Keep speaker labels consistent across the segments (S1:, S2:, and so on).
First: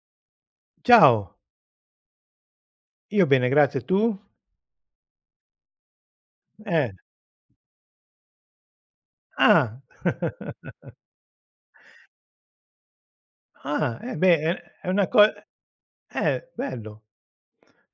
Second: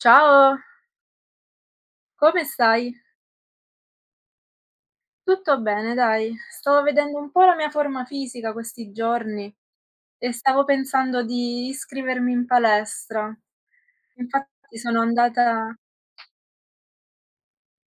S1: Ciao,
S2: Ciao,
S1: come stai?
S2: io bene grazie, tu?
S1: Tutto bene, dai. Stavo
S2: Eh,
S1: vedendo un po' la mia forma fisica questi giorni
S2: ah,
S1: e stavo pensando di iscrivermi in palestra.
S2: eh beh, è
S1: Infatti
S2: è
S1: sono
S2: una co
S1: andata,
S2: bello.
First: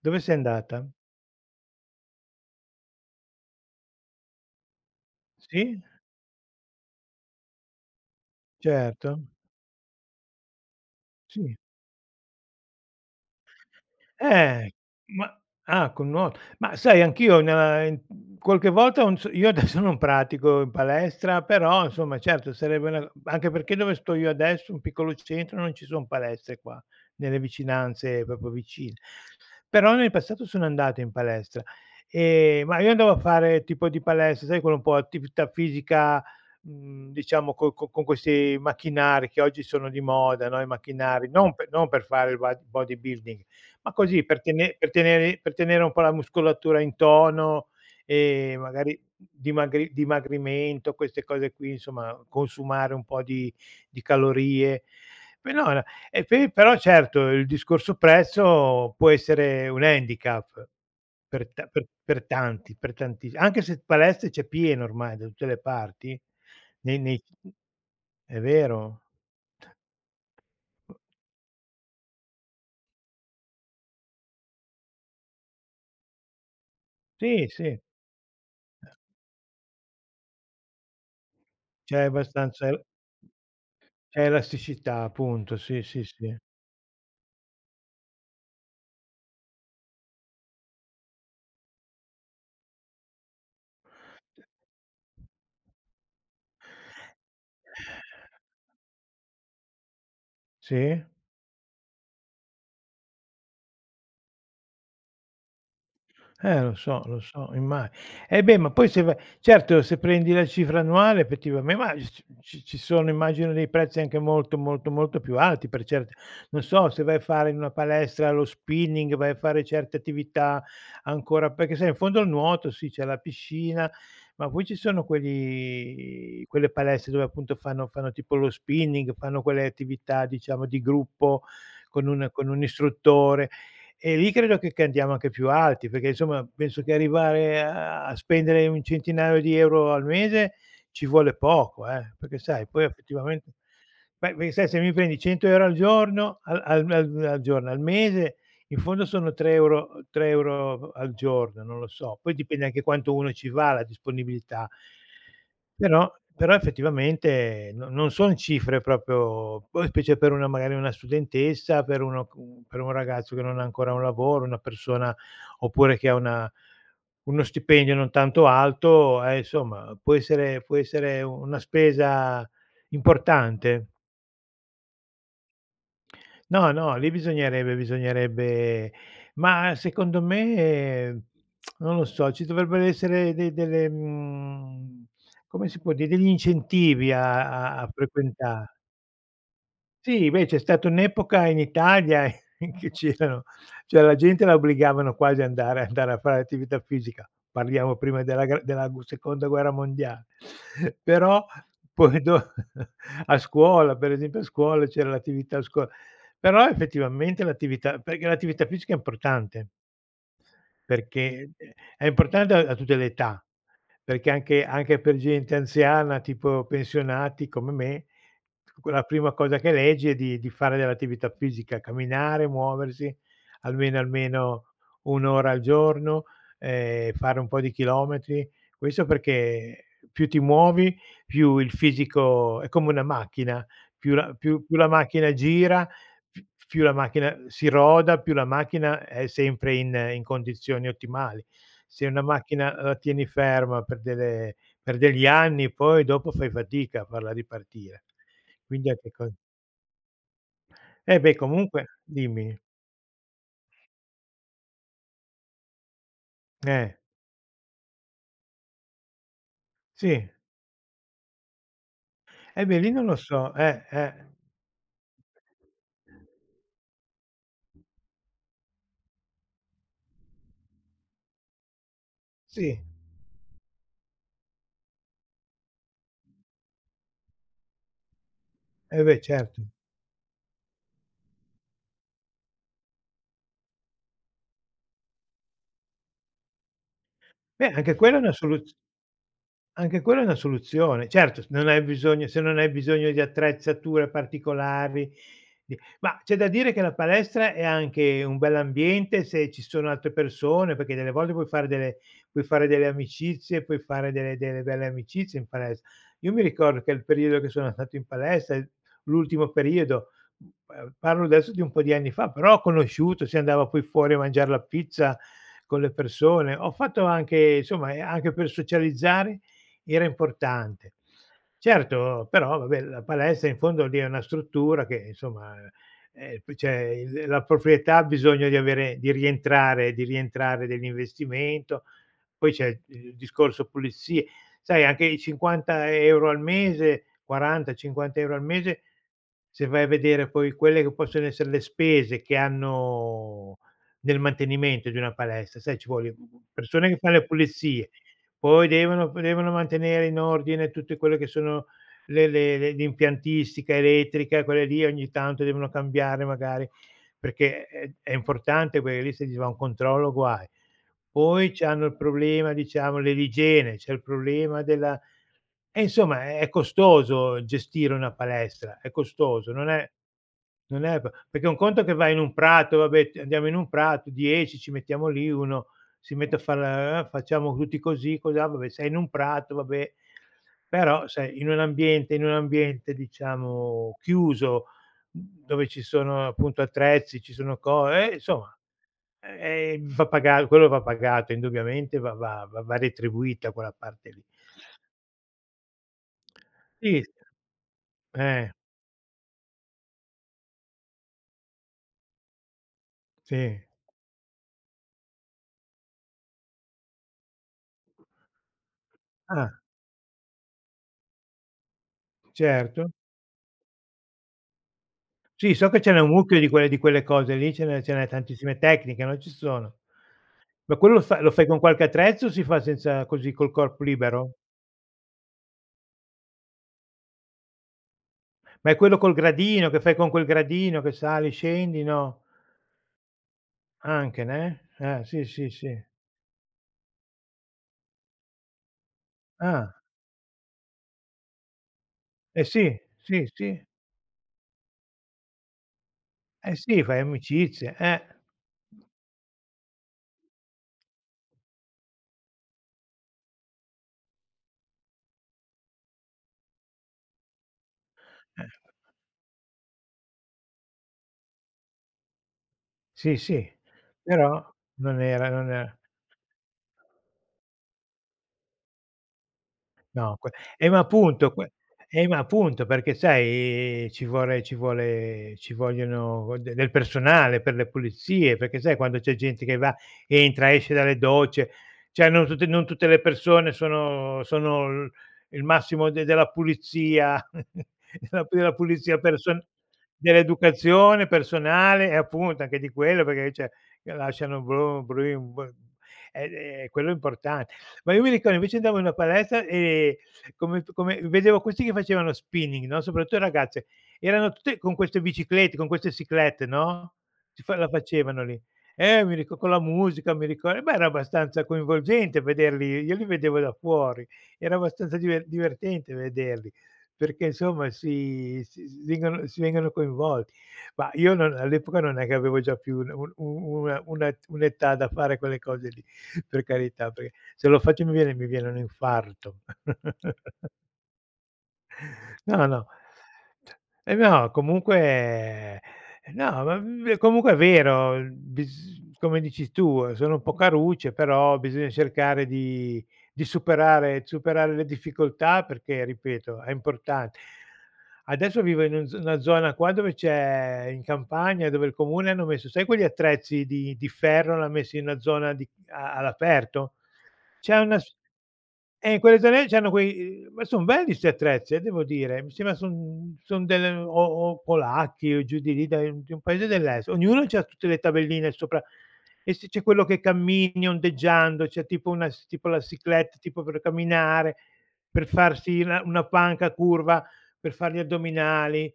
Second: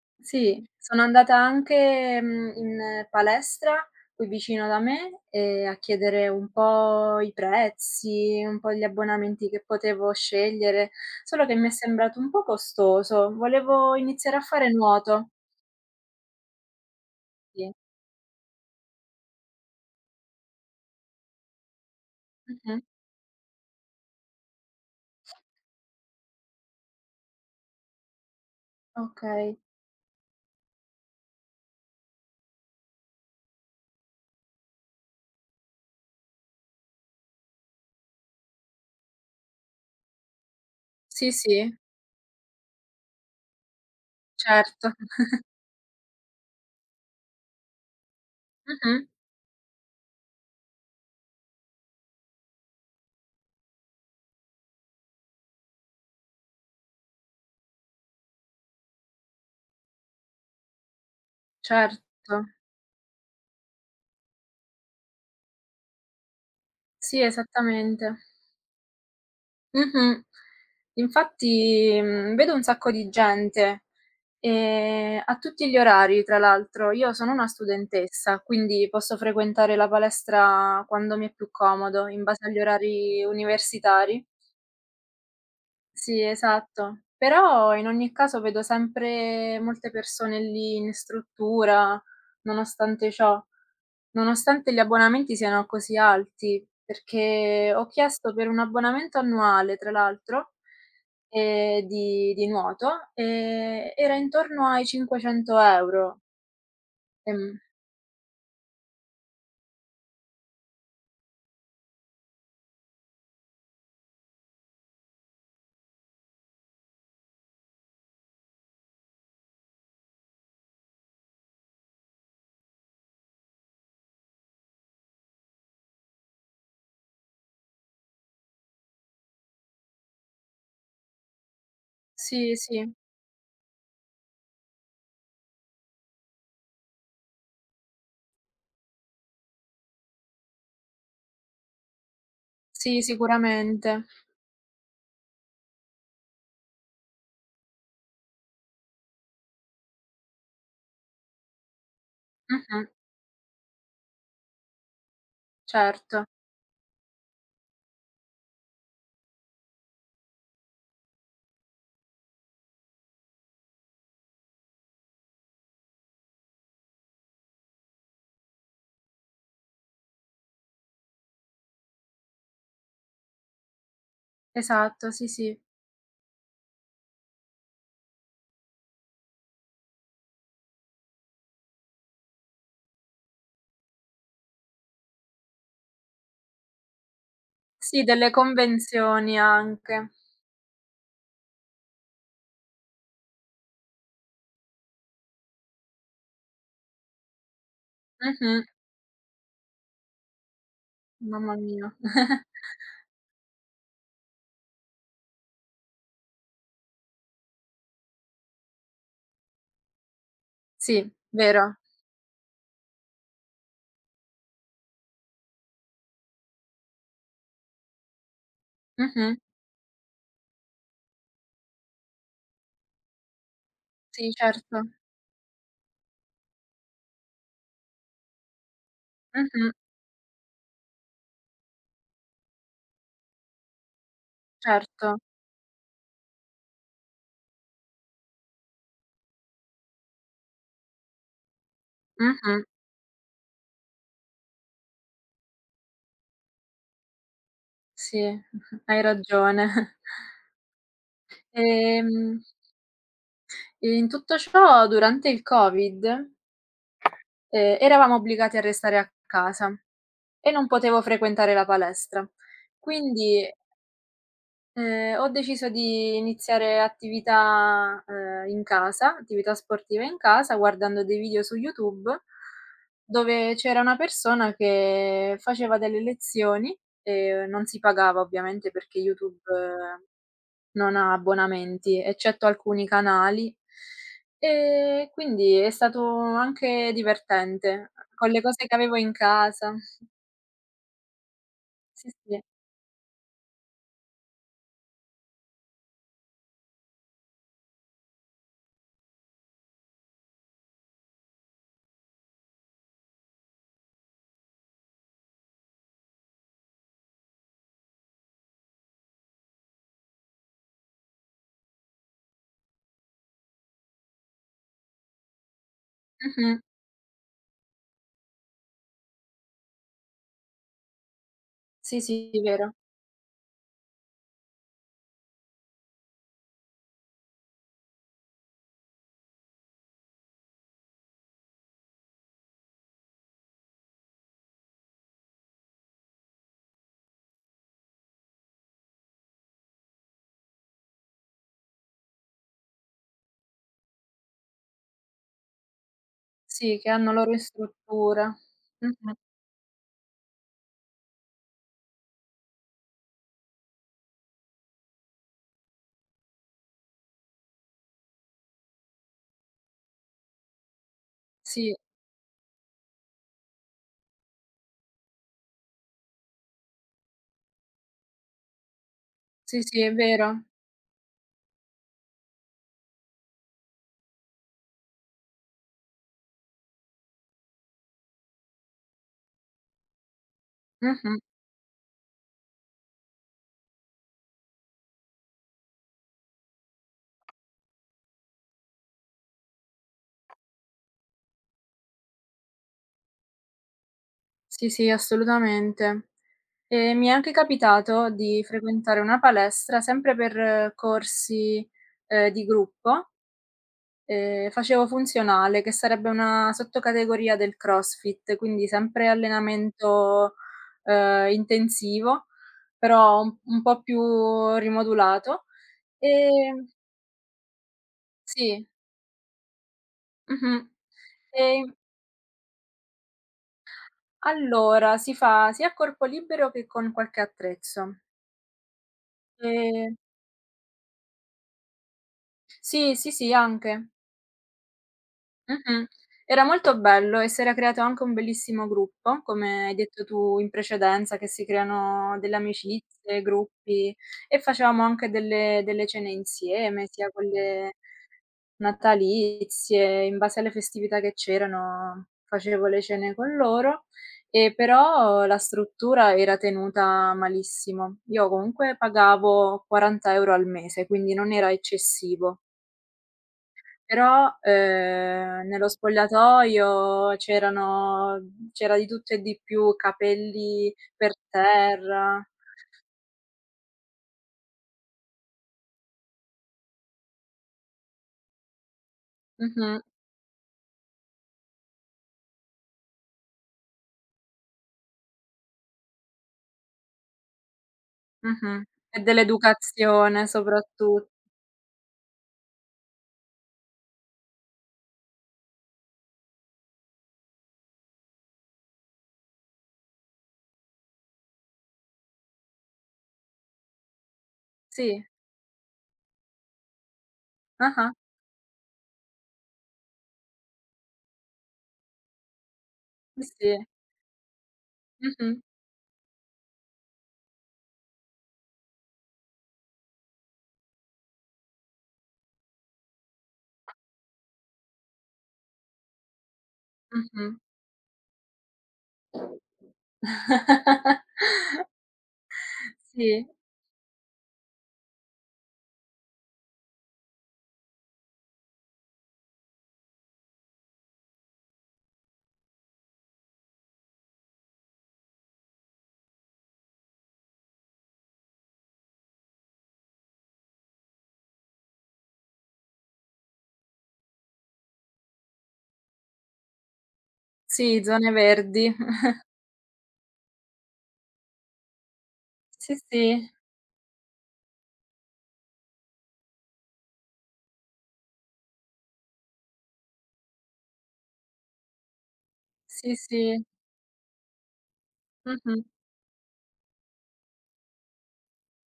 S2: Dove sei
S1: sì,
S2: andata?
S1: sono andata anche, in palestra qui vicino da me, a
S2: Sì?
S1: chiedere un po' i prezzi, un po' gli
S2: Certo,
S1: abbonamenti che potevo scegliere, solo che
S2: sì.
S1: mi è sembrato un po' costoso. Volevo iniziare a fare
S2: Eh,
S1: nuoto.
S2: ma ah, con nuoto. Ma sai anch'io
S1: Sì.
S2: na in qualche volta non so, io adesso non pratico in palestra, però insomma certo
S1: Mh-mh.
S2: sarebbe una, anche perché dove sto io adesso, un piccolo centro, non ci son palestre qua, nelle vicinanze proprio vicine.
S1: Okay.
S2: Però nel passato sono andato in palestra, ma io andavo a fare tipo di palestra, sai, quello un po' attività fisica, diciamo co co con questi macchinari che oggi sono di moda, no, i macchinari,
S1: Sì,
S2: non per
S1: sì,
S2: fare il ba bodybuilding, ma così per
S1: certo.
S2: tenere un po' la muscolatura in tono,
S1: Mh-mh.
S2: magari dimagrimento, queste cose qui, insomma, consumare un po' di calorie. Pe No, no, e pe però certo il discorso prezzo può essere un handicap per ta per
S1: Certo.
S2: tanti, per tanti, anche se palestre c'è pieno ormai da tutte le parti, nei
S1: Sì,
S2: nei
S1: esattamente.
S2: è vero.
S1: Mh-mh. Infatti, vedo un sacco di gente, a tutti gli orari tra l'altro. Io sono
S2: Sì,
S1: una
S2: sì,
S1: studentessa, quindi posso frequentare la palestra quando mi è più
S2: c'è
S1: comodo, in base agli
S2: abbastanza,
S1: orari
S2: c'è
S1: universitari.
S2: elasticità, appunto. Sì, sì,
S1: Sì,
S2: sì.
S1: esatto. Però in ogni caso vedo sempre molte persone lì in struttura, nonostante ciò. Nonostante gli abbonamenti siano così alti, perché ho chiesto per un abbonamento annuale, tra l'altro,
S2: Sì?
S1: di nuoto, era intorno ai 500 €.
S2: Lo so,
S1: Ehm,
S2: imma eh beh, ma poi se va, certo, se prendi la cifra annuale effettivamen ma c ci ci sono, immagino, dei prezzi anche molto, molto, molto più alti per certe, non so, se vai a fare in una palestra lo spinning, vai a fare certe attività ancora, perché sai in fondo al nuoto, sì, c'è la piscina, ma poi ci sono quelli, quelle palestre dove appunto fanno tipo lo spinning, fanno quelle attività, diciamo di gruppo, con
S1: sì,
S2: un
S1: sì,
S2: istruttore. E lì credo che andiamo anche più alti, perché insomma penso che arrivare a spendere un centinaio di euro al mese ci vuole poco, perché sai poi
S1: sì,
S2: effettivamente,
S1: sicuramente.
S2: beh, perché sai se mi prendi 100 € al giorno, al al al al giorno, al mese, in fondo sono 3 € 3 € al giorno, non lo so. Poi dipende anche
S1: Mh-mh,
S2: quanto uno ci va, la disponibilità. Però,
S1: certo,
S2: effettivamente no, non son cifre proprio, poi specie per una, magari una studentessa, per uno cu per un ragazzo che non ha ancora un lavoro, una persona, oppure che ha una, uno stipendio non tanto alto, insomma può essere, una spesa importante.
S1: esatto, sì, sì.
S2: No, no, lì bisognerebbe, ma secondo me, non lo so, ci dovrebbero essere de delle, come si può dire, degli incentivi a a a
S1: Sì, delle
S2: frequenta
S1: convenzioni anche.
S2: sì, beh, c'è stata un'epoca in Italia in che c'erano, cioè la gente la obbligavano quasi a andare a fare attività fisica, parliamo prima
S1: Mh-mh.
S2: della gu seconda guerra mondiale. Però
S1: Mamma mia.
S2: poi do a scuola, per esempio, a scuola c'era l'attività a scuola, però effettivamente l'attività, perché l'attività fisica è importante.
S1: Sì,
S2: Perché,
S1: vero.
S2: è importante a tutte le età, perché anche, anche per gente anziana, tipo pensionati come me, q la prima
S1: Mh-mh.
S2: cosa che leggi è di fare dell'attività fisica, camminare, muoversi almeno,
S1: Sì, certo.
S2: 1 ora al giorno, fare un po' di chilometri. Questo
S1: Mh-mh.
S2: perché più ti muovi, più il fisico è come una macchina, più la
S1: Certo.
S2: macchina gira, P più la macchina si roda, più la macchina è sempre in condizioni ottimali. Se una
S1: Mh-mh.
S2: macchina la tieni ferma per delle, per degli anni, poi dopo fai fatica a farla ripartire.
S1: Sì,
S2: Quindi
S1: hai
S2: anche que
S1: ragione.
S2: eh beh, comunque
S1: Ehm,
S2: dimmi.
S1: In tutto ciò durante il Covid,
S2: Eh,
S1: eravamo obbligati a restare a casa
S2: sì.
S1: e non potevo frequentare la palestra.
S2: Eh beh, lì non lo
S1: Quindi
S2: so. Eh.
S1: Ho deciso di iniziare attività, in casa, attività sportive in casa, guardando dei video su YouTube,
S2: Sì,
S1: dove c'era una persona che faceva delle lezioni, non si pagava ovviamente perché
S2: eh beh,
S1: YouTube
S2: certo.
S1: non ha abbonamenti, eccetto alcuni canali, e quindi è stato anche
S2: Beh,
S1: divertente,
S2: anche quella è
S1: con
S2: una
S1: le cose
S2: soluz
S1: che avevo in casa.
S2: anche quella è una soluzione. Certo, se non hai
S1: Sì,
S2: bisogno,
S1: sì.
S2: di attrezzature particolari, di ma c'è da dire che la palestra è anche un bell'ambiente se ci sono altre persone, perché delle volte puoi fare delle amicizie, puoi fare delle, belle amicizie in palestra. Io mi ricordo che il periodo che sono stato in palestra, il l'ultimo periodo, parlo adesso di un po' di anni fa, però ho conosciuto, si andava poi fuori a mangiar la pizza con le persone.
S1: Mh-mh.
S2: Ho fatto anche, insomma, anche per socializzare era importante.
S1: Sì,
S2: Certo,
S1: sì,
S2: però
S1: vero.
S2: vabbè, la palestra in fondo lì è una struttura che, insomma, p cioè il la proprietà ha bisogno di avere, di rientrare dell'investimento, poi c'è il discorso pulizie. Sai, anche i 50 € al mese, 40, 50 € al mese, se vai a vedere poi quelle che possono essere le spese che hanno nel mantenimento di una palestra, sai, ci vuole,
S1: Sì,
S2: persone
S1: che
S2: che fan
S1: hanno
S2: le
S1: loro
S2: pulizie,
S1: strutture.
S2: poi devono,
S1: Mh-mh.
S2: p devono mantenere in ordine tutte quelle che sono le, le l'impiantistica elettrica, quelle lì ogni tanto devono cambiare magari, perché è importante, perché lì se gli va un controllo, guai. Poi
S1: Sì,
S2: c'hanno il problema, diciamo, dell'igiene, c'è il problema della, e insomma, è costoso gestire una palestra, è costoso,
S1: sì,
S2: non
S1: sì,
S2: è,
S1: è vero.
S2: p perché un conto è che vai in un prato, vabbè, t andiamo in un prato, 10 ci mettiamo lì, uno si mette a far facciamo tutti così, cosà, vabbè, sei in un prato, vabbè, però
S1: Mh-mh.
S2: sai, in un ambiente, diciamo chiuso, dove ci sono appunto attrezzi, ci sono, co insomma, va pagato, indubbiamente va, retribuita quella parte lì.
S1: Sì, sì, assolutamente. E
S2: Sì,
S1: mi
S2: s
S1: è anche capitato di
S2: eh,
S1: frequentare una palestra sempre per corsi, di gruppo,
S2: sì.
S1: facevo funzionale, che sarebbe una sottocategoria del CrossFit, quindi sempre
S2: Ah,
S1: allenamento, intensivo,
S2: certo.
S1: però un po' più rimodulato.
S2: Sì, so che ce n'è un mucchio di
S1: Ehm
S2: quelle, cose lì, ce n'è, tantissime
S1: sì,
S2: tecniche, no, ci sono.
S1: mh-mh.
S2: Ma quello lo
S1: E
S2: fai con qualche attrezzo, o si fa senza, così, col corpo libero?
S1: Allora, si fa sia a corpo libero che con qualche attrezzo.
S2: Ma è quello col gradino, che fai
S1: Ehm,
S2: con quel gradino che sali, scendi, no?
S1: sì, sì, sì, anche.
S2: Anche, ne? Sì, sì, sì.
S1: Mh-mh. Era molto bello e si era creato anche un bellissimo gruppo, come
S2: Ah,
S1: hai detto tu in precedenza, che si creano delle
S2: eh sì,
S1: amicizie,
S2: sì, sì.
S1: gruppi e facevamo anche delle cene
S2: Eh sì,
S1: insieme,
S2: fai
S1: sia con
S2: amicizie,
S1: le
S2: eh.
S1: natalizie, in base alle festività che c'erano facevo le cene con loro, e però la struttura era tenuta malissimo. Io
S2: Eh,
S1: comunque pagavo 40 € al mese, quindi non era eccessivo.
S2: sì, sì.
S1: Però,
S2: Però non era,
S1: nello spogliatoio c'era di tutto e di più,
S2: no, que
S1: capelli
S2: ma
S1: per
S2: appunto, que ma
S1: terra.
S2: appunto, perché sai, ci vogliono de del personale per le pulizie, perché sai, quando c'è gente che va,
S1: Mh-mh,
S2: entra, esce dalle docce, cioè non tutte, le persone sono, l il massimo de della pulizia della,
S1: mh-mh.
S2: pulizia
S1: E
S2: person
S1: dell'educazione soprattu
S2: dell'educazione personale, e appunto anche di quello, perché cioè lasciano bru brui b quello è importan ma io mi ricordo, invece, andavo in una palestra e come, f come vedevo questi che facevano spinning, no, soprattutto le ragazze, erano tutte con queste
S1: sì.
S2: biciclette, con queste cyclette, no, si fa la
S1: Ah-ah,
S2: facevano lì. Mi rico con la musica, mi ricor beh, era abbastanza coinvolgente vederli, io li
S1: sì,
S2: vedevo da
S1: sì.
S2: fuori, era abbastanza
S1: Mh-mh,
S2: divertente vederli, perché insomma si vengono coinvolti. Ma io non, all'epoca non è che avevo già più un una un'età da fare quelle cose lì. Per carità, perché
S1: mh-mh.
S2: se lo faccio mi viene, un infarto. No, no.
S1: Sì,
S2: E no, comunque, no, ma v comunque è vero, bis come dici tu, sono un po' carucce, però bisogna cercare di, superare, le difficoltà perché, ripeto, è importante. Adesso vivo in un, z una zona qua dove c'è, in campagna, dove il comune hanno messo, sai, quegli attrezzi di, ferro, l'ha messo in una zona di, a all'aperto? C'è una,
S1: sì,
S2: s
S1: zone verdi.
S2: in quelle zone c'hanno quei, ma son belli 'sti attrezzi, devo dire. Mi sembra
S1: Sì,
S2: son,
S1: sì,
S2: delle, o, polacchi o giù di lì, da, di un paese dell'est. Ognuno c'ha tutte le tabelline sopra, e se c'è quello che cammini ondeggiando, c'è tipo una, s tipo la
S1: sì,
S2: cyclette, tipo
S1: sì.
S2: per camminare, per farsi
S1: Mh-mh.
S2: una, panca curva, per far gli addominali.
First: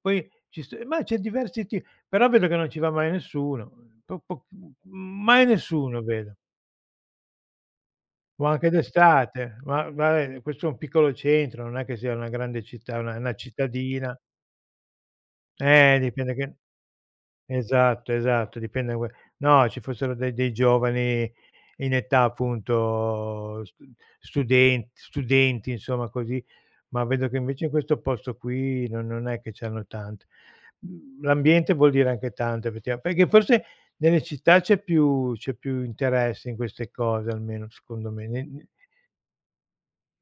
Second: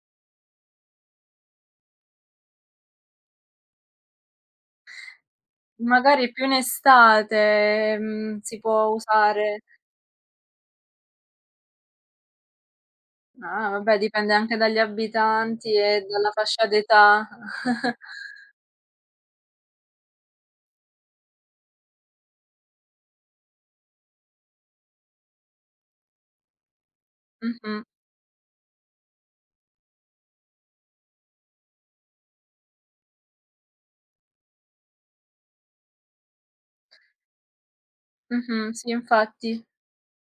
S2: Poi ci s, c'è diversi ti però vedo che non ci va mai nessuno. Po po mai nessuno,
S1: Magari
S2: vedo.
S1: più in estate,
S2: Ma
S1: si
S2: anche
S1: può
S2: d'estate,
S1: usare.
S2: ma vabbè, questo è un piccolo centro, non è che sia una grande città, una,
S1: Ah, vabbè
S2: cittadina.
S1: dipende anche dagli abitanti e dalla
S2: Dipende che,
S1: fascia d'età.
S2: esatto, esatto, dipende que, no, ci fossero dei, giovani in età appunto, studenti, insomma, così, ma vedo che invece in
S1: Mh-mh,
S2: questo posto qui non, è che ce n'hanno tanti. Mhmm, l'ambiente vuol dire anche tanto, effettiva, perché forse nelle città c'è più, interesse in queste cose, almeno secondo me, ne,
S1: mh-mh, sì infatti.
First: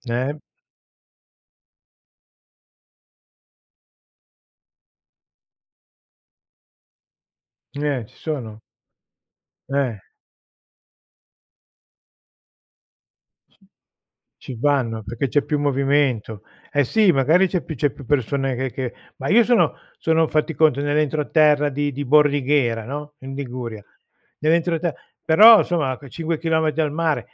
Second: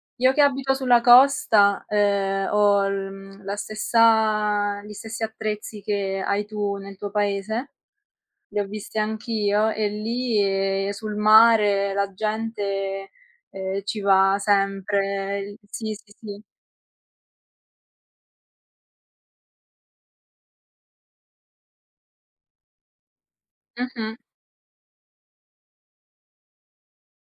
S1: Io
S2: eh?
S1: che abito sulla costa, ho l la stessa gli stessi attrezzi che hai tu nel tuo paese.
S2: Ci sono.
S1: Le ho viste anch'io e
S2: Eh.
S1: lì, sul mare la gente, ci va
S2: Ci vanno perché
S1: sempre.
S2: c'è più
S1: Il Sì, sì,
S2: movimento.
S1: sì.
S2: Eh sì, magari c'è più, persone che, ma io sono, fatti conto, nell'entroterra di Bordighera, no, in Liguria,
S1: Mh-mh,
S2: nell'entrote però insomma a 5 chilometri al mare.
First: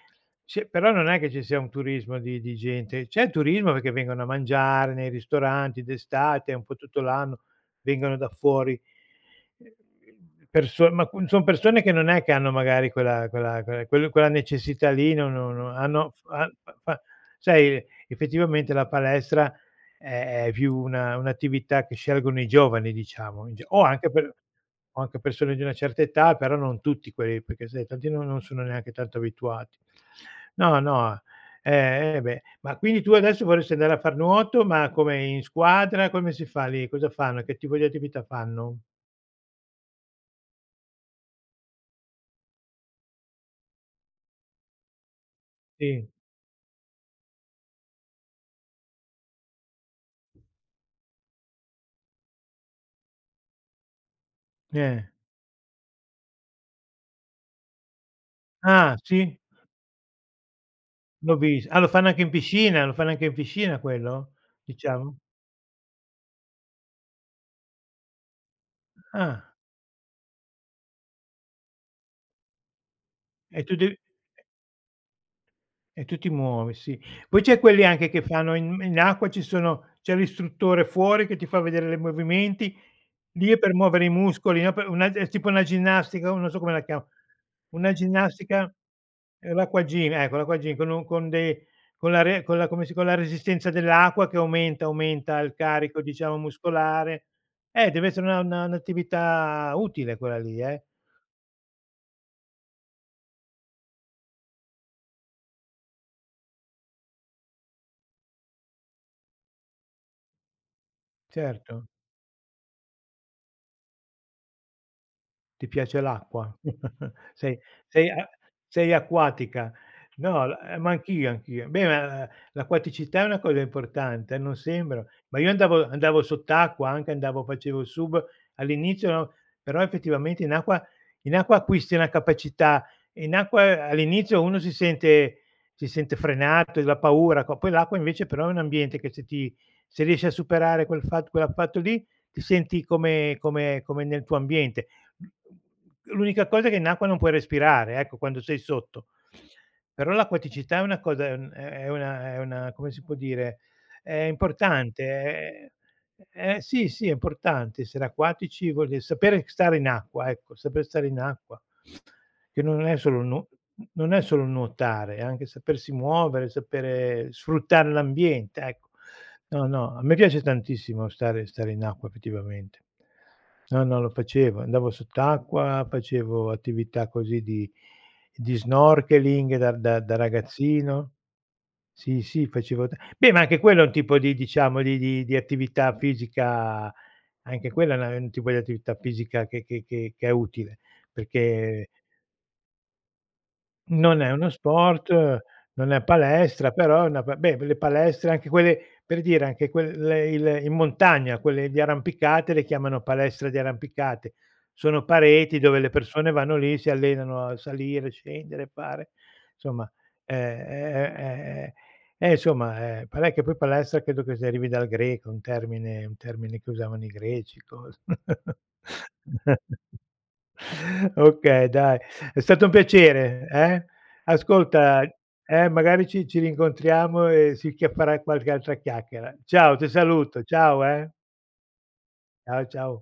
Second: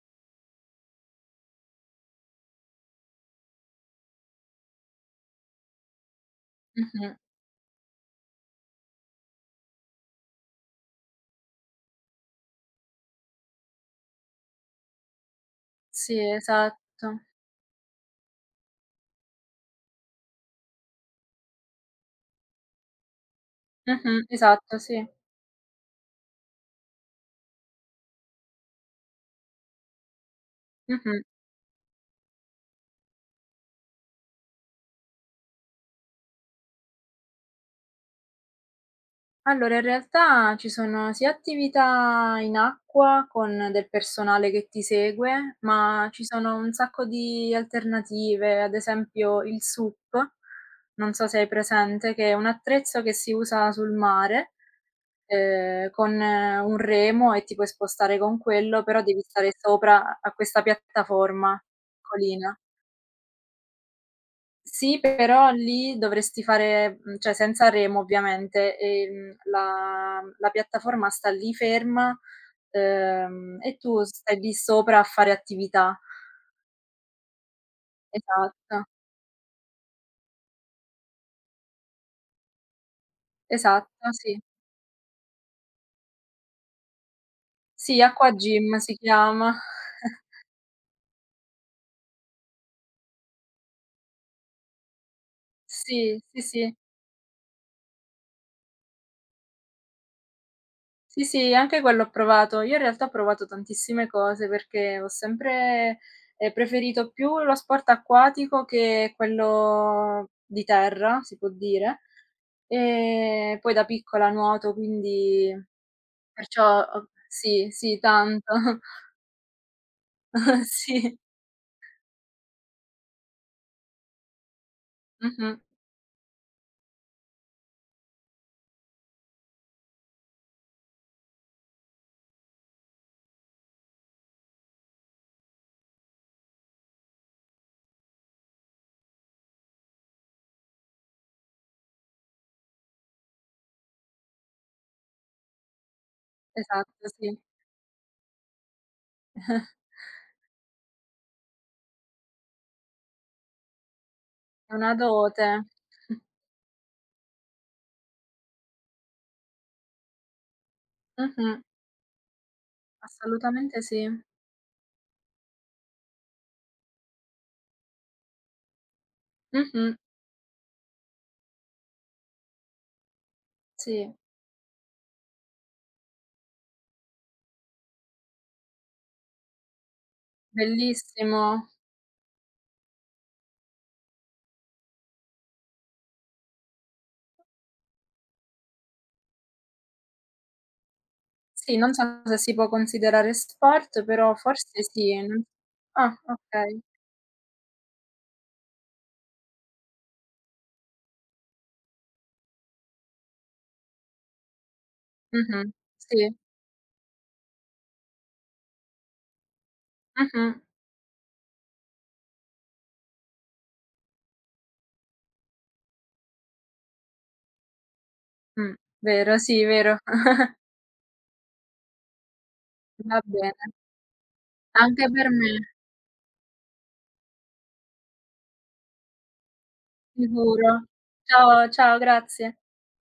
S2: C'è, però non è che ci sia un turismo di gente, c'è turismo perché vengono a mangiare nei ristoranti d'estate, un po' tutto
S1: mh-mh.
S2: l'anno, vengono da fuori, perso, ma qu son persone che non è che hanno, magari, quella necessità lì, no, no, no, hanno
S1: Sì,
S2: fa fa
S1: esatto.
S2: sai, effettivamente la palestra è, più una un'attività che scelgono i giovani, diciamo, in ge o anche
S1: Mh-mh,
S2: per,
S1: esatto,
S2: o
S1: sì.
S2: anche persone di una certa età, però non tutti quelli, perché sai tanti non, sono neanche tanto abituati. No, no,
S1: Mh-mh.
S2: eh beh. Ma quindi tu adesso vorresti andare a far nuoto, ma come in squadra? Come si fa lì? Cosa fanno? Che tipo di attività fanno?
S1: Allora, in realtà ci sono sia attività in acqua con del personale che ti segue,
S2: Sì,
S1: ma ci sono un sacco di alternative, ad esempio il SUP, non so se hai presente, che è un attrezzo che si usa sul mare.
S2: eh.
S1: Con un remo e ti puoi spostare con quello,
S2: Ah,
S1: però devi
S2: sì?
S1: stare sopra a questa
S2: L'ho
S1: piattaforma
S2: vis ah, lo fanno anche in
S1: piccolina.
S2: piscina? Lo fanno anche in piscina quello?
S1: Sì,
S2: Diciamo?
S1: però lì dovresti fare cioè senza remo ovviamente,
S2: Ah,
S1: la piattaforma sta lì ferma,
S2: e tu
S1: e
S2: devi,
S1: tu stai lì sopra a fare attività.
S2: e tu ti muovi, sì. Poi c'è quelli anche che fanno in,
S1: Esatto,
S2: acqua, ci sono, c'è l'istruttore fuori che ti fa vedere le movimenti, lì è per
S1: esatto,
S2: muovere i
S1: sì.
S2: muscoli, no, per una è tipo una ginnastica, o non so come la chiam una
S1: Sì, acqua gym
S2: ginnastica,
S1: si chiama.
S2: l'acqua gym, ecco, l'acqua gym, con un, con de con la, re con la, come si, con la resistenza dell'acqua che aumenta, aumenta il carico,
S1: Sì,
S2: diciamo,
S1: sì, sì.
S2: muscolare. Deve essere una, un'attività utile, quella lì,
S1: Sì, sì, anche quello ho provato. Io in realtà ho provato tantissime cose perché ho sempre, preferito più lo sport acquatico che quello di terra, si può
S2: certo.
S1: dire. Poi da piccola nuoto, quindi
S2: Ti piace l'acqua?
S1: perciò ho
S2: Sei,
S1: sì, sì,
S2: sei a
S1: tanto.
S2: sei acquatica. No, la, ma
S1: Sì.
S2: anch'io, anch'io. Beh, ma l'acquaticità è una cosa importante, non sembra. Ma io
S1: Mh-mh.
S2: andavo, sott'acqua anche, andavo, facevo il sub all'inizio, no, però effettivamente in acqua, acquisti una capacità, in acqua, all'inizio uno si sente, frenato, la paura, co poi l'acqua invece però è un ambiente che se ti, se riesci a superare quel fatto, quell'affatto lì, ti senti come, nel tuo ambiente. L'unica cosa è che in acqua
S1: Esatto,
S2: non puoi
S1: sì.
S2: respirare, ecco, quando sei sotto. Però l'acquaticità è una cosa, è un, è una, come si può dire, è
S1: È una dote.
S2: importante, è, eh sì, sì, è importante essere acquatici, vuol dire sapere stare in acqua, ecco, saper stare in acqua,
S1: Mh-mh.
S2: che non è solo nuo n
S1: Assolutamente sì.
S2: non è solo nuotare, è anche sapersi muovere, sapere sfruttare l'ambiente, ecco. No, no,
S1: Mh-mh.
S2: a me piace tantissimo stare, in acqua, effettivamente. No, no, lo
S1: Sì,
S2: facevo, andavo sott'acqua, facevo attività così di snorkeling da, da ragazzino?
S1: bellissimo.
S2: Sì, sì, facevo t beh, ma anche quello è un tipo di, diciamo, di, di attività fisica, anche quella è una, è un tipo di attività fisica che, che è utile,
S1: Sì,
S2: perché
S1: non so se si può considerare sport,
S2: non è
S1: però
S2: uno
S1: forse
S2: sport,
S1: sì, non
S2: non è
S1: ah,
S2: palestra,
S1: okay.
S2: però è una, pa beh, le palestre anche quelle, per dire, anche quelle il in montagna, quelle di arrampicate le chiamano palestra di arrampicate. Sono pareti
S1: Mh-mh.
S2: dove le
S1: Sì.
S2: persone vanno lì, si allenano a salire, scendere, fare, insomma,
S1: Mh-mh.
S2: è, è, insomma, parè che poi palestra credo che si derivi dal greco, un termine, che usavano i greci, cos
S1: Mh. Vero, sì, vero.
S2: Okay, dai, è stato un
S1: Va
S2: piacere,
S1: bene.
S2: eh. Ascolta,
S1: Anche per me,
S2: magari ci, rincontriamo e si chia farà qualche altra chiacchiera. Ciao, ti saluto. Ciao,
S1: sicuro.
S2: eh.
S1: Ciao, ciao, grazie.
S2: Ciao, ciao.